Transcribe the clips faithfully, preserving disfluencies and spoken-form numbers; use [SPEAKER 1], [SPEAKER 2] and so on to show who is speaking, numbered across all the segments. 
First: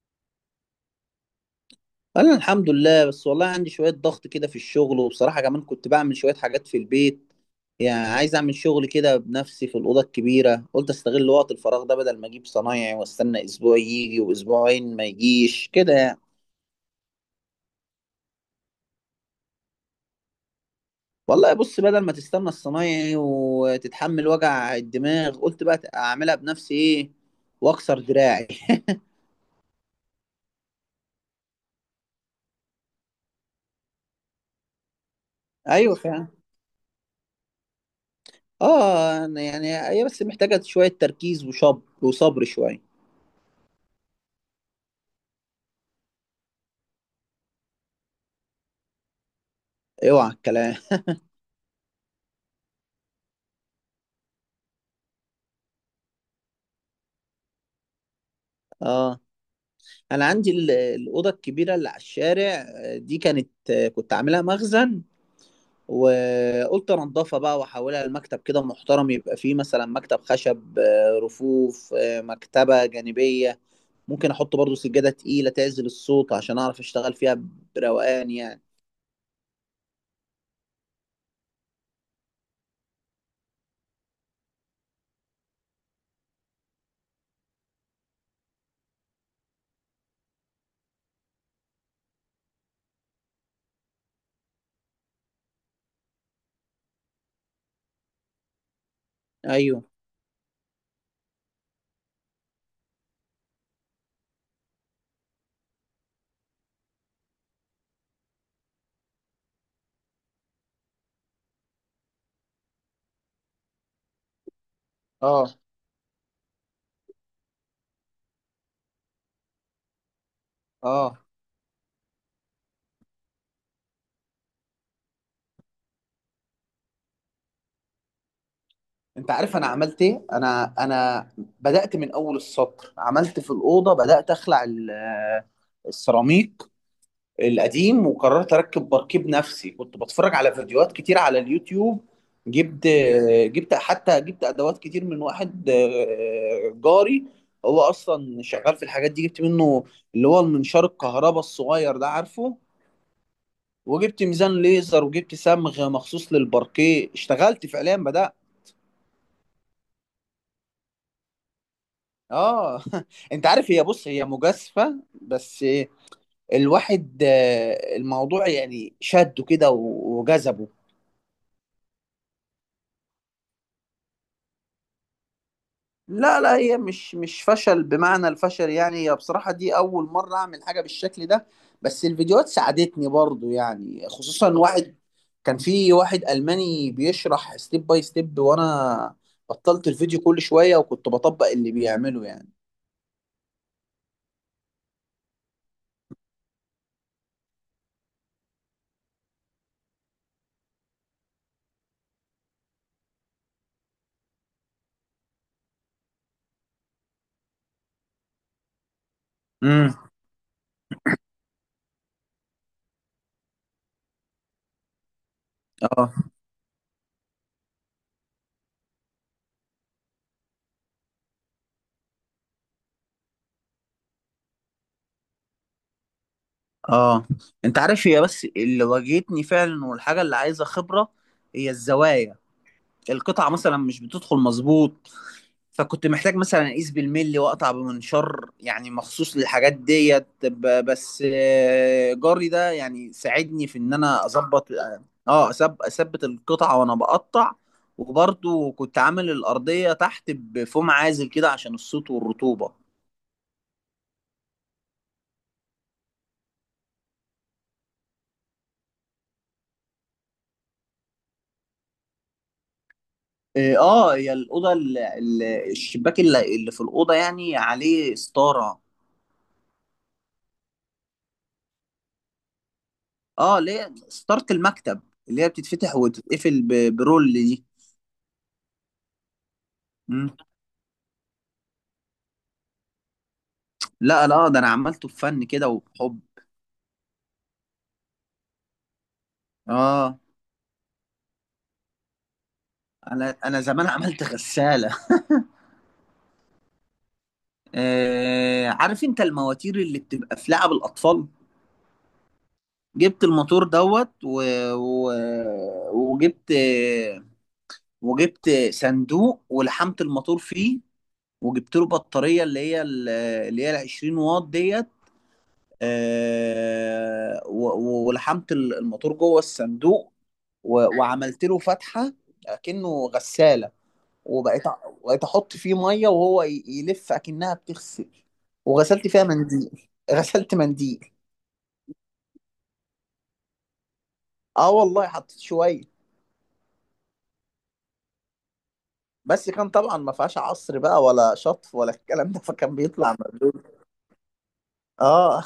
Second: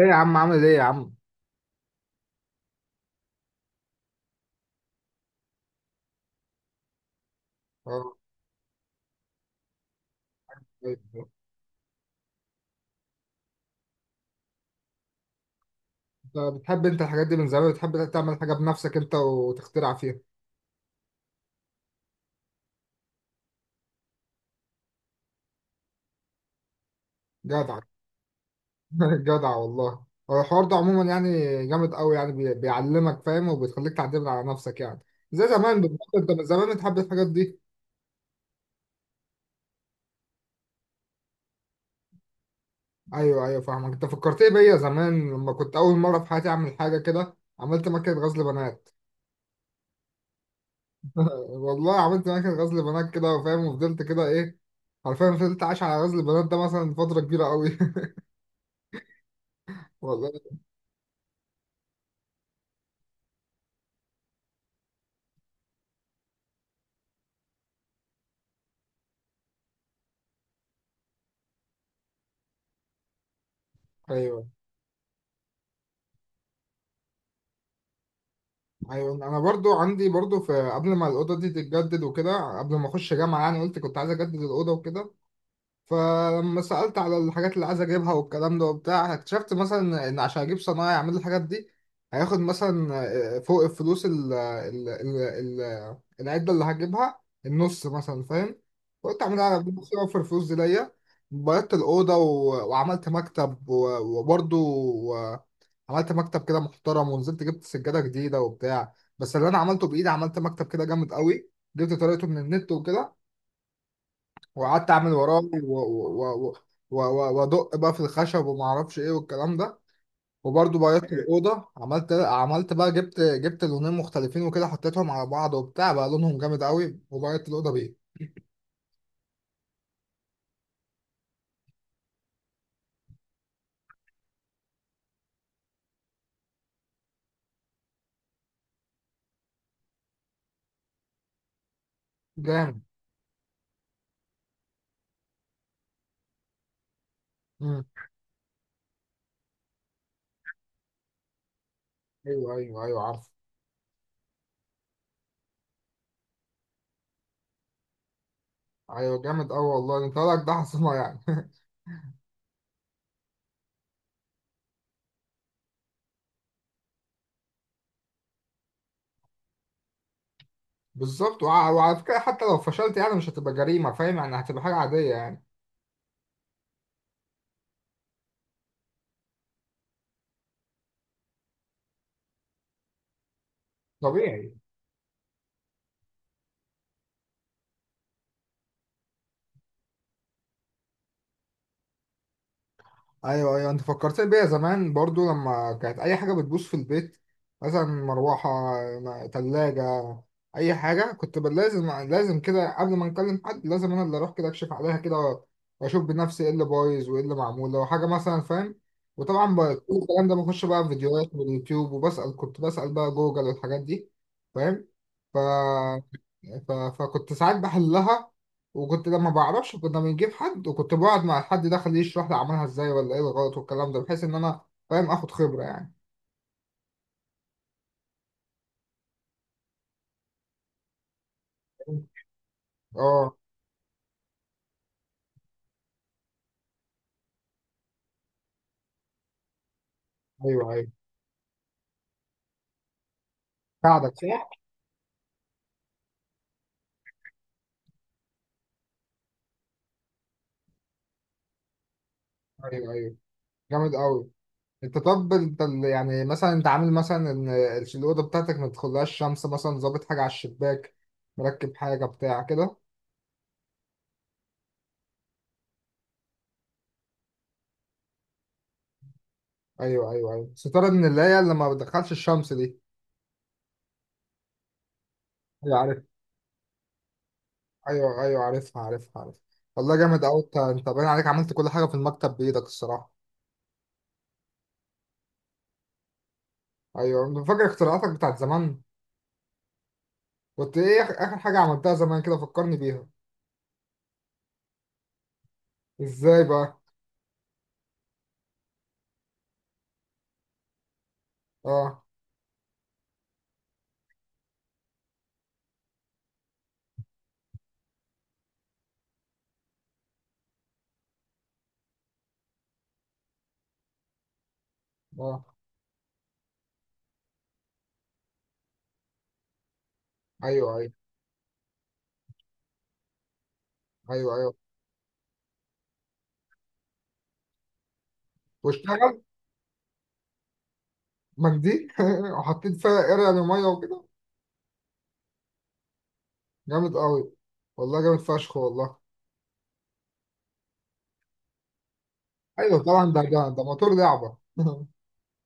[SPEAKER 1] ايه يا عم، عامل ايه يا عم؟
[SPEAKER 2] انا الحمد لله، بس والله عندي شوية ضغط كده في الشغل، وبصراحة كمان كنت بعمل شوية حاجات في البيت. يعني
[SPEAKER 1] آه،
[SPEAKER 2] عايز اعمل شغل كده بنفسي في الأوضة الكبيرة، قلت
[SPEAKER 1] طيب.
[SPEAKER 2] استغل وقت الفراغ ده بدل ما اجيب صنايعي واستنى اسبوع يجي واسبوعين ما يجيش كده يعني.
[SPEAKER 1] انت بتحب انت الحاجات دي من زمان، بتحب تعمل حاجه بنفسك انت وتخترع فيها.
[SPEAKER 2] والله بص، بدل ما تستنى الصنايعي وتتحمل وجع الدماغ قلت بقى اعملها بنفسي ايه
[SPEAKER 1] جدع.
[SPEAKER 2] واكسر دراعي
[SPEAKER 1] جدع والله. هو الحوار ده عموما يعني جامد قوي، يعني بي- بيعلمك فاهم، وبيخليك تعتمد على نفسك يعني. زي زمان
[SPEAKER 2] ايوه
[SPEAKER 1] بالظبط،
[SPEAKER 2] فعلا.
[SPEAKER 1] انت من زمان بتحب الحاجات دي.
[SPEAKER 2] اه، يعني هي بس محتاجة شوية تركيز وشب وصبر شوية.
[SPEAKER 1] ايوه ايوه فاهمك. انت فكرتني بيا زمان لما كنت اول مره في حياتي اعمل حاجه كده، عملت مكنه غزل بنات.
[SPEAKER 2] اوعى الكلام.
[SPEAKER 1] والله عملت مكنه غزل بنات كده، وفاهم وفضلت كده ايه، عارفين، فضلت عايش على غزل البنات ده مثلا فتره كبيره قوي.
[SPEAKER 2] اه، انا
[SPEAKER 1] والله.
[SPEAKER 2] عندي ال- الاوضه الكبيره اللي على الشارع، آه، دي كانت، آه، كنت عاملها مخزن. وقلت انضفها بقى واحولها لمكتب كده محترم، يبقى فيه مثلا مكتب خشب، آه، رفوف، آه، مكتبه جانبيه. ممكن
[SPEAKER 1] ايوه
[SPEAKER 2] احط برضو سجاده تقيله تعزل الصوت عشان اعرف اشتغل فيها بروقان يعني.
[SPEAKER 1] ايوه، انا برضو عندي برضو، في قبل ما الاوضه دي تتجدد وكده، قبل ما اخش جامعه يعني، قلت كنت عايز اجدد الاوضه وكده. فلما سالت على الحاجات اللي عايز اجيبها والكلام ده وبتاع، اكتشفت مثلا ان عشان اجيب صنايعي يعمل لي الحاجات دي، هياخد مثلا، آه، فوق الفلوس ال ال ال ال العده اللي هجيبها النص مثلا، فاهم. قلت اعملها على
[SPEAKER 2] ايوه،
[SPEAKER 1] نفسي، اوفر الفلوس دي ليا. بيضت الاوضه و- وعملت مكتب، و- وبرضو عملت مكتب كده محترم، ونزلت جبت سجادة جديدة وبتاع، بس اللي انا عملته بايدي، عملت مكتب كده جامد قوي، جبت طريقته من النت وكده، وقعدت اعمل وراه
[SPEAKER 2] اه،
[SPEAKER 1] و- و- و- و- و- وادق بقى في الخشب وما اعرفش ايه والكلام ده. وبرضه بيضت
[SPEAKER 2] اه،
[SPEAKER 1] الاوضه، عملت عملت بقى، جبت جبت لونين مختلفين وكده، حطيتهم على بعض وبتاع بقى لونهم جامد قوي، وبيضت الاوضه بيه.
[SPEAKER 2] انت عارف انا عملت ايه؟ انا انا بدات من اول السطر، عملت في الاوضه، بدات اخلع ال- السيراميك القديم، وقررت اركب بركيب نفسي، كنت بتفرج على فيديوهات كتير على اليوتيوب.
[SPEAKER 1] جامد.
[SPEAKER 2] جبت جبت حتى جبت ادوات كتير من واحد، آه، جاري، هو
[SPEAKER 1] امم.
[SPEAKER 2] اصلا شغال في الحاجات دي. جبت منه اللي هو المنشار الكهرباء الصغير ده،
[SPEAKER 1] ايوه
[SPEAKER 2] عارفه؟
[SPEAKER 1] ايوه ايوه عارف.
[SPEAKER 2] وجبت ميزان ليزر، وجبت صمغ مخصوص للباركيه، اشتغلت فعليا بدأت.
[SPEAKER 1] ايوه جامد قوي والله، انت لك ده حصنه يعني.
[SPEAKER 2] اه انت عارف، هي بص، هي مجازفة بس. الواحد آه، الموضوع يعني شده كده وجذبه.
[SPEAKER 1] بالظبط، وع- وعلى فكرة، حتى لو فشلت يعني مش هتبقى جريمة، فاهم يعني، هتبقى حاجة عادية يعني.
[SPEAKER 2] لا، لا، هي مش مش فشل بمعنى الفشل يعني. هي بصراحة دي أول مرة أعمل حاجة بالشكل ده. بس الفيديوهات ساعدتني برضو يعني،
[SPEAKER 1] طبيعي.
[SPEAKER 2] خصوصا واحد. كان في واحد ألماني بيشرح ستيب باي ستيب، وأنا بطلت الفيديو كل شوية وكنت بطبق اللي بيعمله يعني.
[SPEAKER 1] ايوه ايوه، انت فكرتني بيا زمان برضو، لما كانت اي حاجه بتبوظ في البيت، مثلا مروحه، م- تلاجة، اي حاجه، كنت بل- لازم لازم كده قبل ما نكلم حد، لازم انا اللي اروح كده اكشف عليها كده واشوف بنفسي ايه اللي بايظ وايه اللي معمول لو حاجه مثلا، فاهم. وطبعا ب- كل
[SPEAKER 2] امم،
[SPEAKER 1] الكلام ده بخش بقى في فيديوهات واليوتيوب وبسال، كنت بسال بقى جوجل والحاجات دي، فاهم. ف...
[SPEAKER 2] اه،
[SPEAKER 1] ف... فكنت ساعات بحلها، وكنت لما بعرفش كنا بنجيب حد، وكنت بقعد مع الحد ده خليه يشرح لي عملها ازاي ولا ايه الغلط والكلام ده، بحيث ان انا فاهم اخد خبرة يعني.
[SPEAKER 2] اه، انت عارف هي بس اللي واجهتني فعلا، والحاجة اللي عايزة خبرة هي الزوايا.
[SPEAKER 1] اه.
[SPEAKER 2] القطعة مثلا مش بتدخل مظبوط، فكنت محتاج مثلا اقيس بالملي واقطع بمنشار يعني مخصوص للحاجات ديت،
[SPEAKER 1] ايوه
[SPEAKER 2] ب-
[SPEAKER 1] ايوه،
[SPEAKER 2] بس آه، جاري ده يعني ساعدني في ان
[SPEAKER 1] ساعدك
[SPEAKER 2] انا
[SPEAKER 1] صح؟
[SPEAKER 2] اظبط. اه، أثب- اثبت القطعه وانا بقطع. وبرضو كنت عامل الارضيه تحت بفوم عازل كده عشان الصوت والرطوبه.
[SPEAKER 1] ايوه ايوه جامد قوي. انت طب، انت ال- يعني مثلا، انت عامل مثلا ان ال- الاوضه بتاعتك ما تدخلهاش شمس مثلا، ظابط حاجه على الشباك، مركب حاجه بتاع كده؟
[SPEAKER 2] اه، آه، هي الاوضه، ال- ال- الشباك اللي اللي في الاوضه يعني عليه ستاره.
[SPEAKER 1] ايوه ايوه ايوه، ستاره من اللي هي اللي ما بتدخلش الشمس دي.
[SPEAKER 2] اه، ليه ستاره المكتب اللي هي
[SPEAKER 1] ايوه
[SPEAKER 2] بتتفتح
[SPEAKER 1] عارف،
[SPEAKER 2] وتتقفل ب- برول دي.
[SPEAKER 1] ايوه ايوه عارفها عارفها عارفها. والله جامد قوي، انت انت باين عليك عملت كل حاجه في المكتب بايدك الصراحه.
[SPEAKER 2] لا، لا، آه، ده انا عملته بفن كده وبحب.
[SPEAKER 1] ايوه، فاكر اختراعاتك بتاعت زمان؟
[SPEAKER 2] اه،
[SPEAKER 1] كنت ايه آخ- اخر حاجه عملتها زمان كده، فكرني بيها.
[SPEAKER 2] انا انا زمان عملت غسالة.
[SPEAKER 1] ازاي بقى؟
[SPEAKER 2] آه عارف انت المواتير اللي بتبقى في لعب الاطفال؟
[SPEAKER 1] اه.
[SPEAKER 2] جبت الموتور دوت و... و... وجبت وجبت صندوق ولحمت الموتور فيه. وجبت له بطارية اللي هي ال- اللي هي ال العشرين واط ديت.
[SPEAKER 1] اه.
[SPEAKER 2] آه، و- و- ولحمت الموتور جوه الصندوق.
[SPEAKER 1] ايوه ايوه
[SPEAKER 2] و- وعملت له فتحة كأنه غسالة.
[SPEAKER 1] ايوه ايوه.
[SPEAKER 2] وبقيت أ- بقيت احط فيه ميه وهو ي- يلف اكنها بتغسل. وغسلت
[SPEAKER 1] واشتغل؟
[SPEAKER 2] فيها منديل غسلت منديل.
[SPEAKER 1] مجدي! وحطيت فيها قرع لميه وكده؟
[SPEAKER 2] اه، والله حطيت شويه.
[SPEAKER 1] جامد قوي والله، جامد فشخ والله.
[SPEAKER 2] بس كان طبعا ما فيهاش عصر بقى ولا شطف ولا الكلام ده، فكان
[SPEAKER 1] ايوه طبعا،
[SPEAKER 2] بيطلع
[SPEAKER 1] ده ده
[SPEAKER 2] مبلول.
[SPEAKER 1] ده موتور لعبه.
[SPEAKER 2] اه،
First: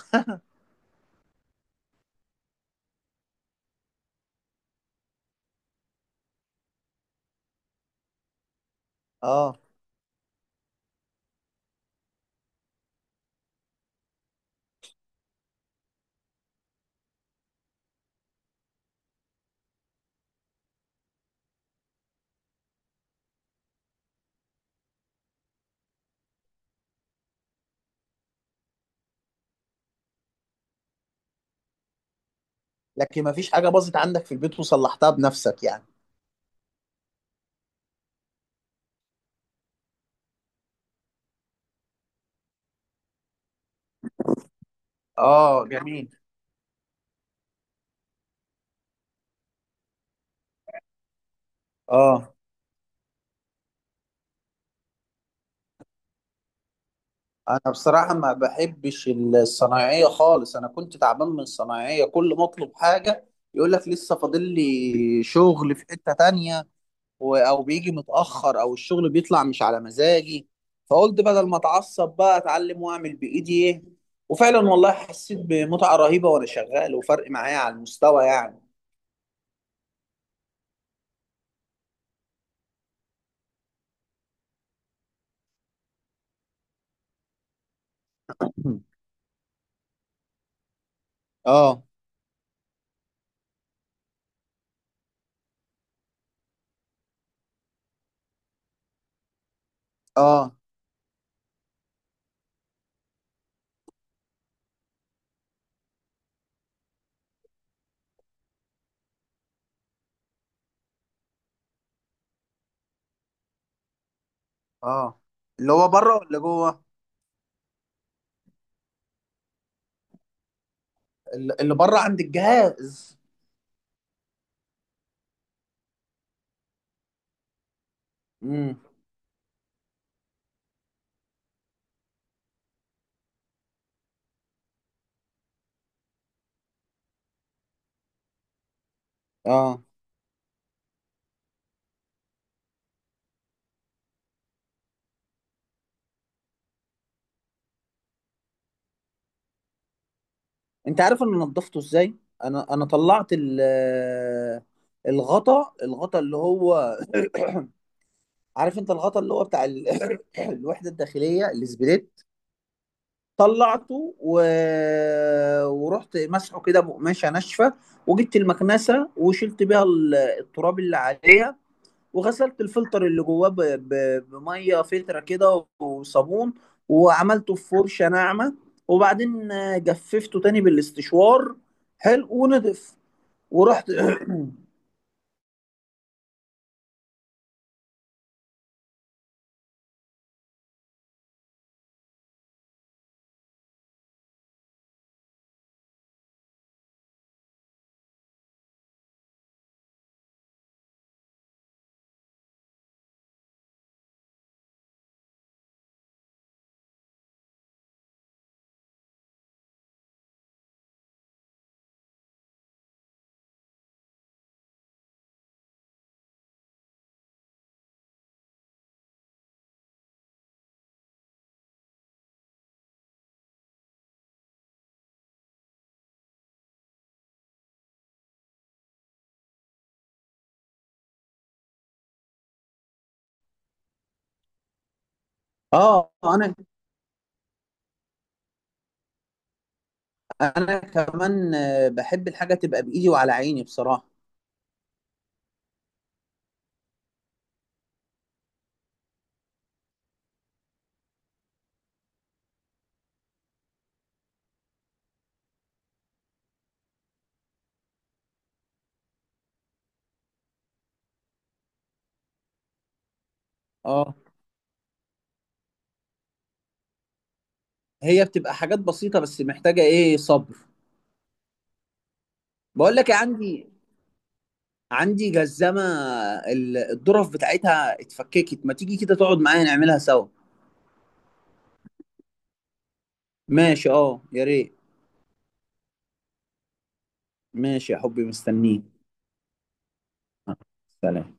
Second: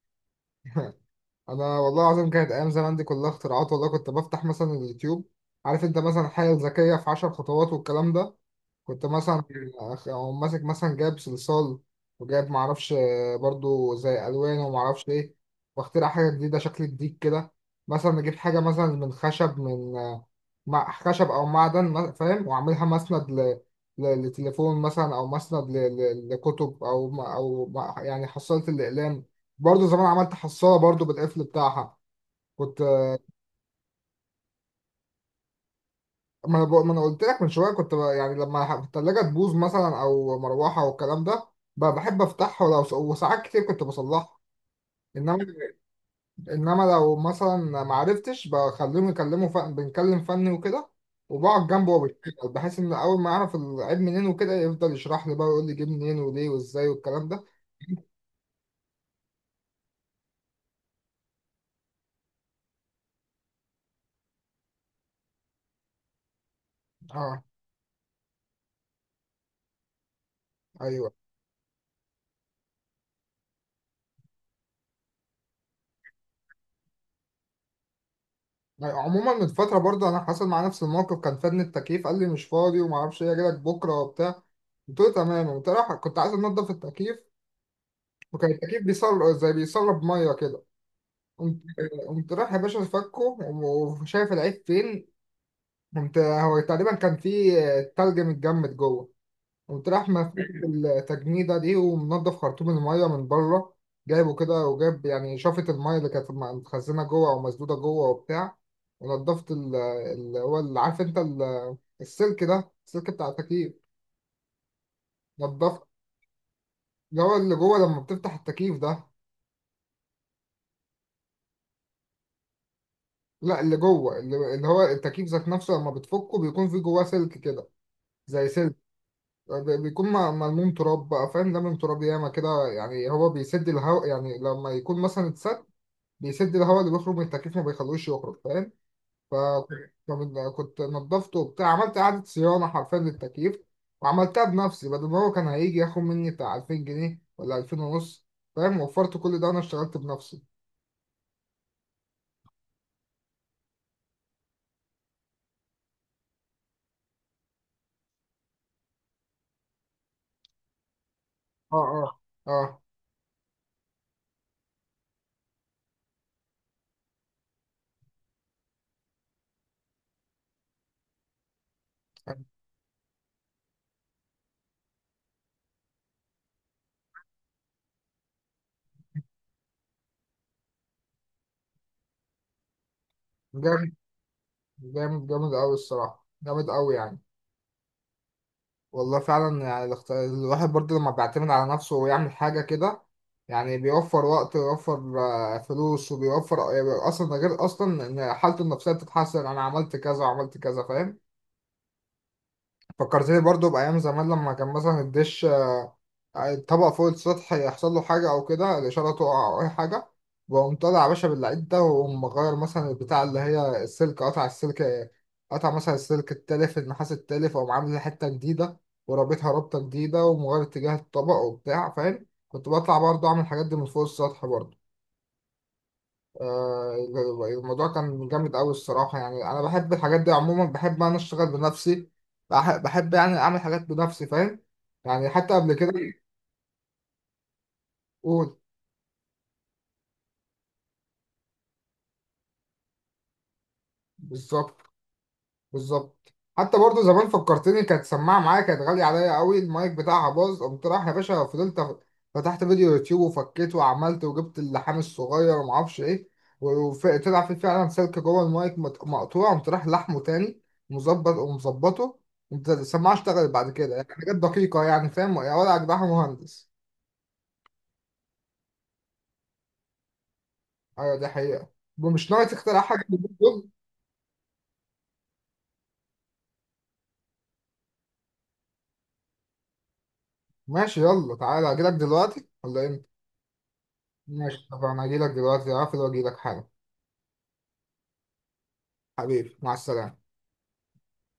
[SPEAKER 1] انا والله العظيم، كانت ايام زمان دي كلها اختراعات والله، كنت بفتح مثلا اليوتيوب، عارف انت، مثلا الحاجه الذكيه في عشر خطوات والكلام ده، كنت مثلا
[SPEAKER 2] اه،
[SPEAKER 1] أقوم ماسك مثلا، جايب صلصال وجايب معرفش، آه، برضو زي ألوان ومعرفش إيه، واخترع حاجة جديدة شكل جديد كده. مثلا نجيب حاجة مثلا من خشب، من آه، مع خشب أو معدن ما- فاهم، وأعملها مسند ل... ل... لتليفون مثلا، أو مسند ل... ل... لكتب، أو ما... أو ما... يعني حصالة الأقلام. برضو زمان عملت حصالة برضو بالقفل بتاعها، كنت.
[SPEAKER 2] لكن ما فيش حاجه باظت عندك في البيت وصلحتها بنفسك يعني؟
[SPEAKER 1] ما انا بق- ما انا قلت لك من شويه، كنت ب- يعني لما ح- التلاجه تبوظ مثلا او مروحه والكلام ده، ب- بحب افتحها، ولو س- وساعات كتير كنت بصلحها. انما
[SPEAKER 2] اه جميل.
[SPEAKER 1] انما لو مثلا ما عرفتش، بخليهم يكلموا فن، بنكلم فني وكده، وبقعد جنبه وهو
[SPEAKER 2] اه،
[SPEAKER 1] بيشتغل، بحيث ان اول ما اعرف العيب منين وكده، يفضل يشرح لي بقى ويقول لي جه منين وليه وازاي والكلام ده.
[SPEAKER 2] انا بصراحه ما بحبش الصنايعيه خالص. انا كنت تعبان من الصنايعيه، كل ما اطلب حاجه يقول لك لسه فاضل لي شغل في حته تانية، و-
[SPEAKER 1] اه.
[SPEAKER 2] او بيجي متاخر، او الشغل بيطلع مش على مزاجي.
[SPEAKER 1] ايوه
[SPEAKER 2] فقلت بدل ما اتعصب بقى اتعلم واعمل بايدي ايه. وفعلا والله حسيت بمتعه رهيبه وانا شغال، وفرق معايا على المستوى يعني.
[SPEAKER 1] عموما، من فتره برضه انا حصل مع نفس الموقف، كان فني التكييف قال لي مش فاضي وما اعرفش ايه، اجي لك بكره وبتاع. قلت له تمام، قمت رايح- كنت عايز انضف التكييف، وكان التكييف بيصل زي بيصلب ميه كده. قمت
[SPEAKER 2] اه،
[SPEAKER 1] قمت رايح يا باشا فكه وشايف العيب فين. قمت هو تقريبا كان في تلج متجمد جوه، قمت رايح مفك
[SPEAKER 2] اه،
[SPEAKER 1] التجميدة دي، ومنضف خرطوم الميه من بره، جايبه كده، وجايب يعني شفط الميه اللي كانت متخزنه جوه او مسدوده جوه وبتاع. ونضفت ال- اللي هو اللي عارف انت، ال- السلك ده، السلك بتاع التكييف،
[SPEAKER 2] اه، اللي
[SPEAKER 1] نضفت.
[SPEAKER 2] هو بره ولا جوه؟
[SPEAKER 1] اللي هو اللي جوه لما بتفتح التكييف ده.
[SPEAKER 2] ال- اللي بره عند الجهاز.
[SPEAKER 1] لا، اللي جوه، اللي, اللي هو التكييف ذات نفسه لما بتفكه، بيكون في جواه سلك كده، زي سلك،
[SPEAKER 2] امم.
[SPEAKER 1] ب- بيكون م- ملموم تراب بقى فاهم، لمم تراب ياما كده يعني، هو بيسد الهواء يعني، لما يكون مثلا اتسد، بيسد الهواء اللي بيخرج من التكييف، ما بيخلوش يخرج، فاهم.
[SPEAKER 2] اه،
[SPEAKER 1] فكنت نضفته وبتاع، عملت إعادة صيانة حرفيا للتكييف، وعملتها بنفسي، بدل ما هو كان هيجي ياخد مني بتاع ألفين جنيه ولا ألفين ونص، فاهم. وفرت كل ده، وانا اشتغلت بنفسي.
[SPEAKER 2] انت عارف انا نضفته ازاي؟ انا انا طلعت ال الغطا الغطا اللي هو، عارف انت الغطا اللي هو بتاع ال- الوحده الداخليه
[SPEAKER 1] اه. اه.
[SPEAKER 2] السبريت.
[SPEAKER 1] اه
[SPEAKER 2] طلعته و... ورحت مسحه كده بقماشه ناشفه. وجبت المكنسه وشلت بيها ال- التراب اللي عليها. وغسلت الفلتر اللي جواه ب... ب... بميه فلتره كده وصابون. وعملته في فرشه ناعمه، وبعدين جففته تاني بالاستشوار، حلو ونضف. ورحت
[SPEAKER 1] جامد، جامد جامد قوي الصراحة، جامد قوي يعني. والله فعلا يعني، الاخت- الواحد برضه لما بيعتمد على نفسه ويعمل حاجة كده، يعني بيوفر وقت، ويوفر آه، فلوس، وبيوفر آه، يعني، اصلا ده غير اصلا ان حالته النفسية بتتحسن، انا عملت كذا وعملت كذا، فاهم. فكرتني برضه بأيام زمان، لما كان مثلا الدش الطبق فوق السطح يحصل له حاجة أو كده، الإشارة تقع أو أي حاجة، وأقوم طالع يا باشا باللعيب ده، وأقوم مغير مثلا البتاع اللي هي السلك، قطع السلك، قطع مثلا السلك التالف النحاس التالف، وأقوم عامل حتة جديدة ورابطها رابطة جديدة، ومغير اتجاه الطبق وبتاع، فاهم، كنت بطلع برضه أعمل الحاجات دي من فوق السطح برضه. آه، الموضوع كان جامد أوي الصراحة يعني، أنا بحب الحاجات دي عموما، بحب أنا أشتغل بنفسي، بح- بحب يعني أعمل حاجات بنفسي، فاهم، يعني حتى قبل كده.
[SPEAKER 2] اه، انا
[SPEAKER 1] قول.
[SPEAKER 2] انا كمان آه، بحب الحاجه تبقى بايدي وعلى عيني بصراحه.
[SPEAKER 1] بالظبط بالظبط، حتى برضو زمان فكرتني، كانت سماعه معايا كانت غاليه عليا قوي، المايك بتاعها باظ، قمت رايح يا باشا فضلت أخ- فتحت فيديو يوتيوب وفكيت وعملت وجبت اللحام الصغير وما اعرفش ايه، وطلع في فعلا سلك جوه المايك مت- مقطوع، قمت رايح لحمه تاني، مظبط ومظبطه، قمت السماعه اشتغلت بعد كده، يعني
[SPEAKER 2] اه،
[SPEAKER 1] حاجات دقيقه يعني، فاهم يا ولا اجدعها مهندس.
[SPEAKER 2] هي بتبقى حاجات بسيطه بس محتاجه ايه صبر.
[SPEAKER 1] ايوه دي حقيقه. ومش ناوي تخترع
[SPEAKER 2] بقول
[SPEAKER 1] حاجه
[SPEAKER 2] لك إيه،
[SPEAKER 1] من دول؟
[SPEAKER 2] عندي عندي جزمة ال- الظرف بتاعتها اتفككت، ما تيجي كده تقعد معايا نعملها سوا؟
[SPEAKER 1] ماشي، يلا تعالى، اجيلك دلوقتي ولا امتى؟
[SPEAKER 2] ماشي اه، يا
[SPEAKER 1] ماشي،
[SPEAKER 2] ريت.
[SPEAKER 1] طب انا اجيلك دلوقتي، اقفل واجيلك حالا.
[SPEAKER 2] ماشي يا حبي مستنيك.
[SPEAKER 1] حبيبي، مع السلامة.
[SPEAKER 2] سلام.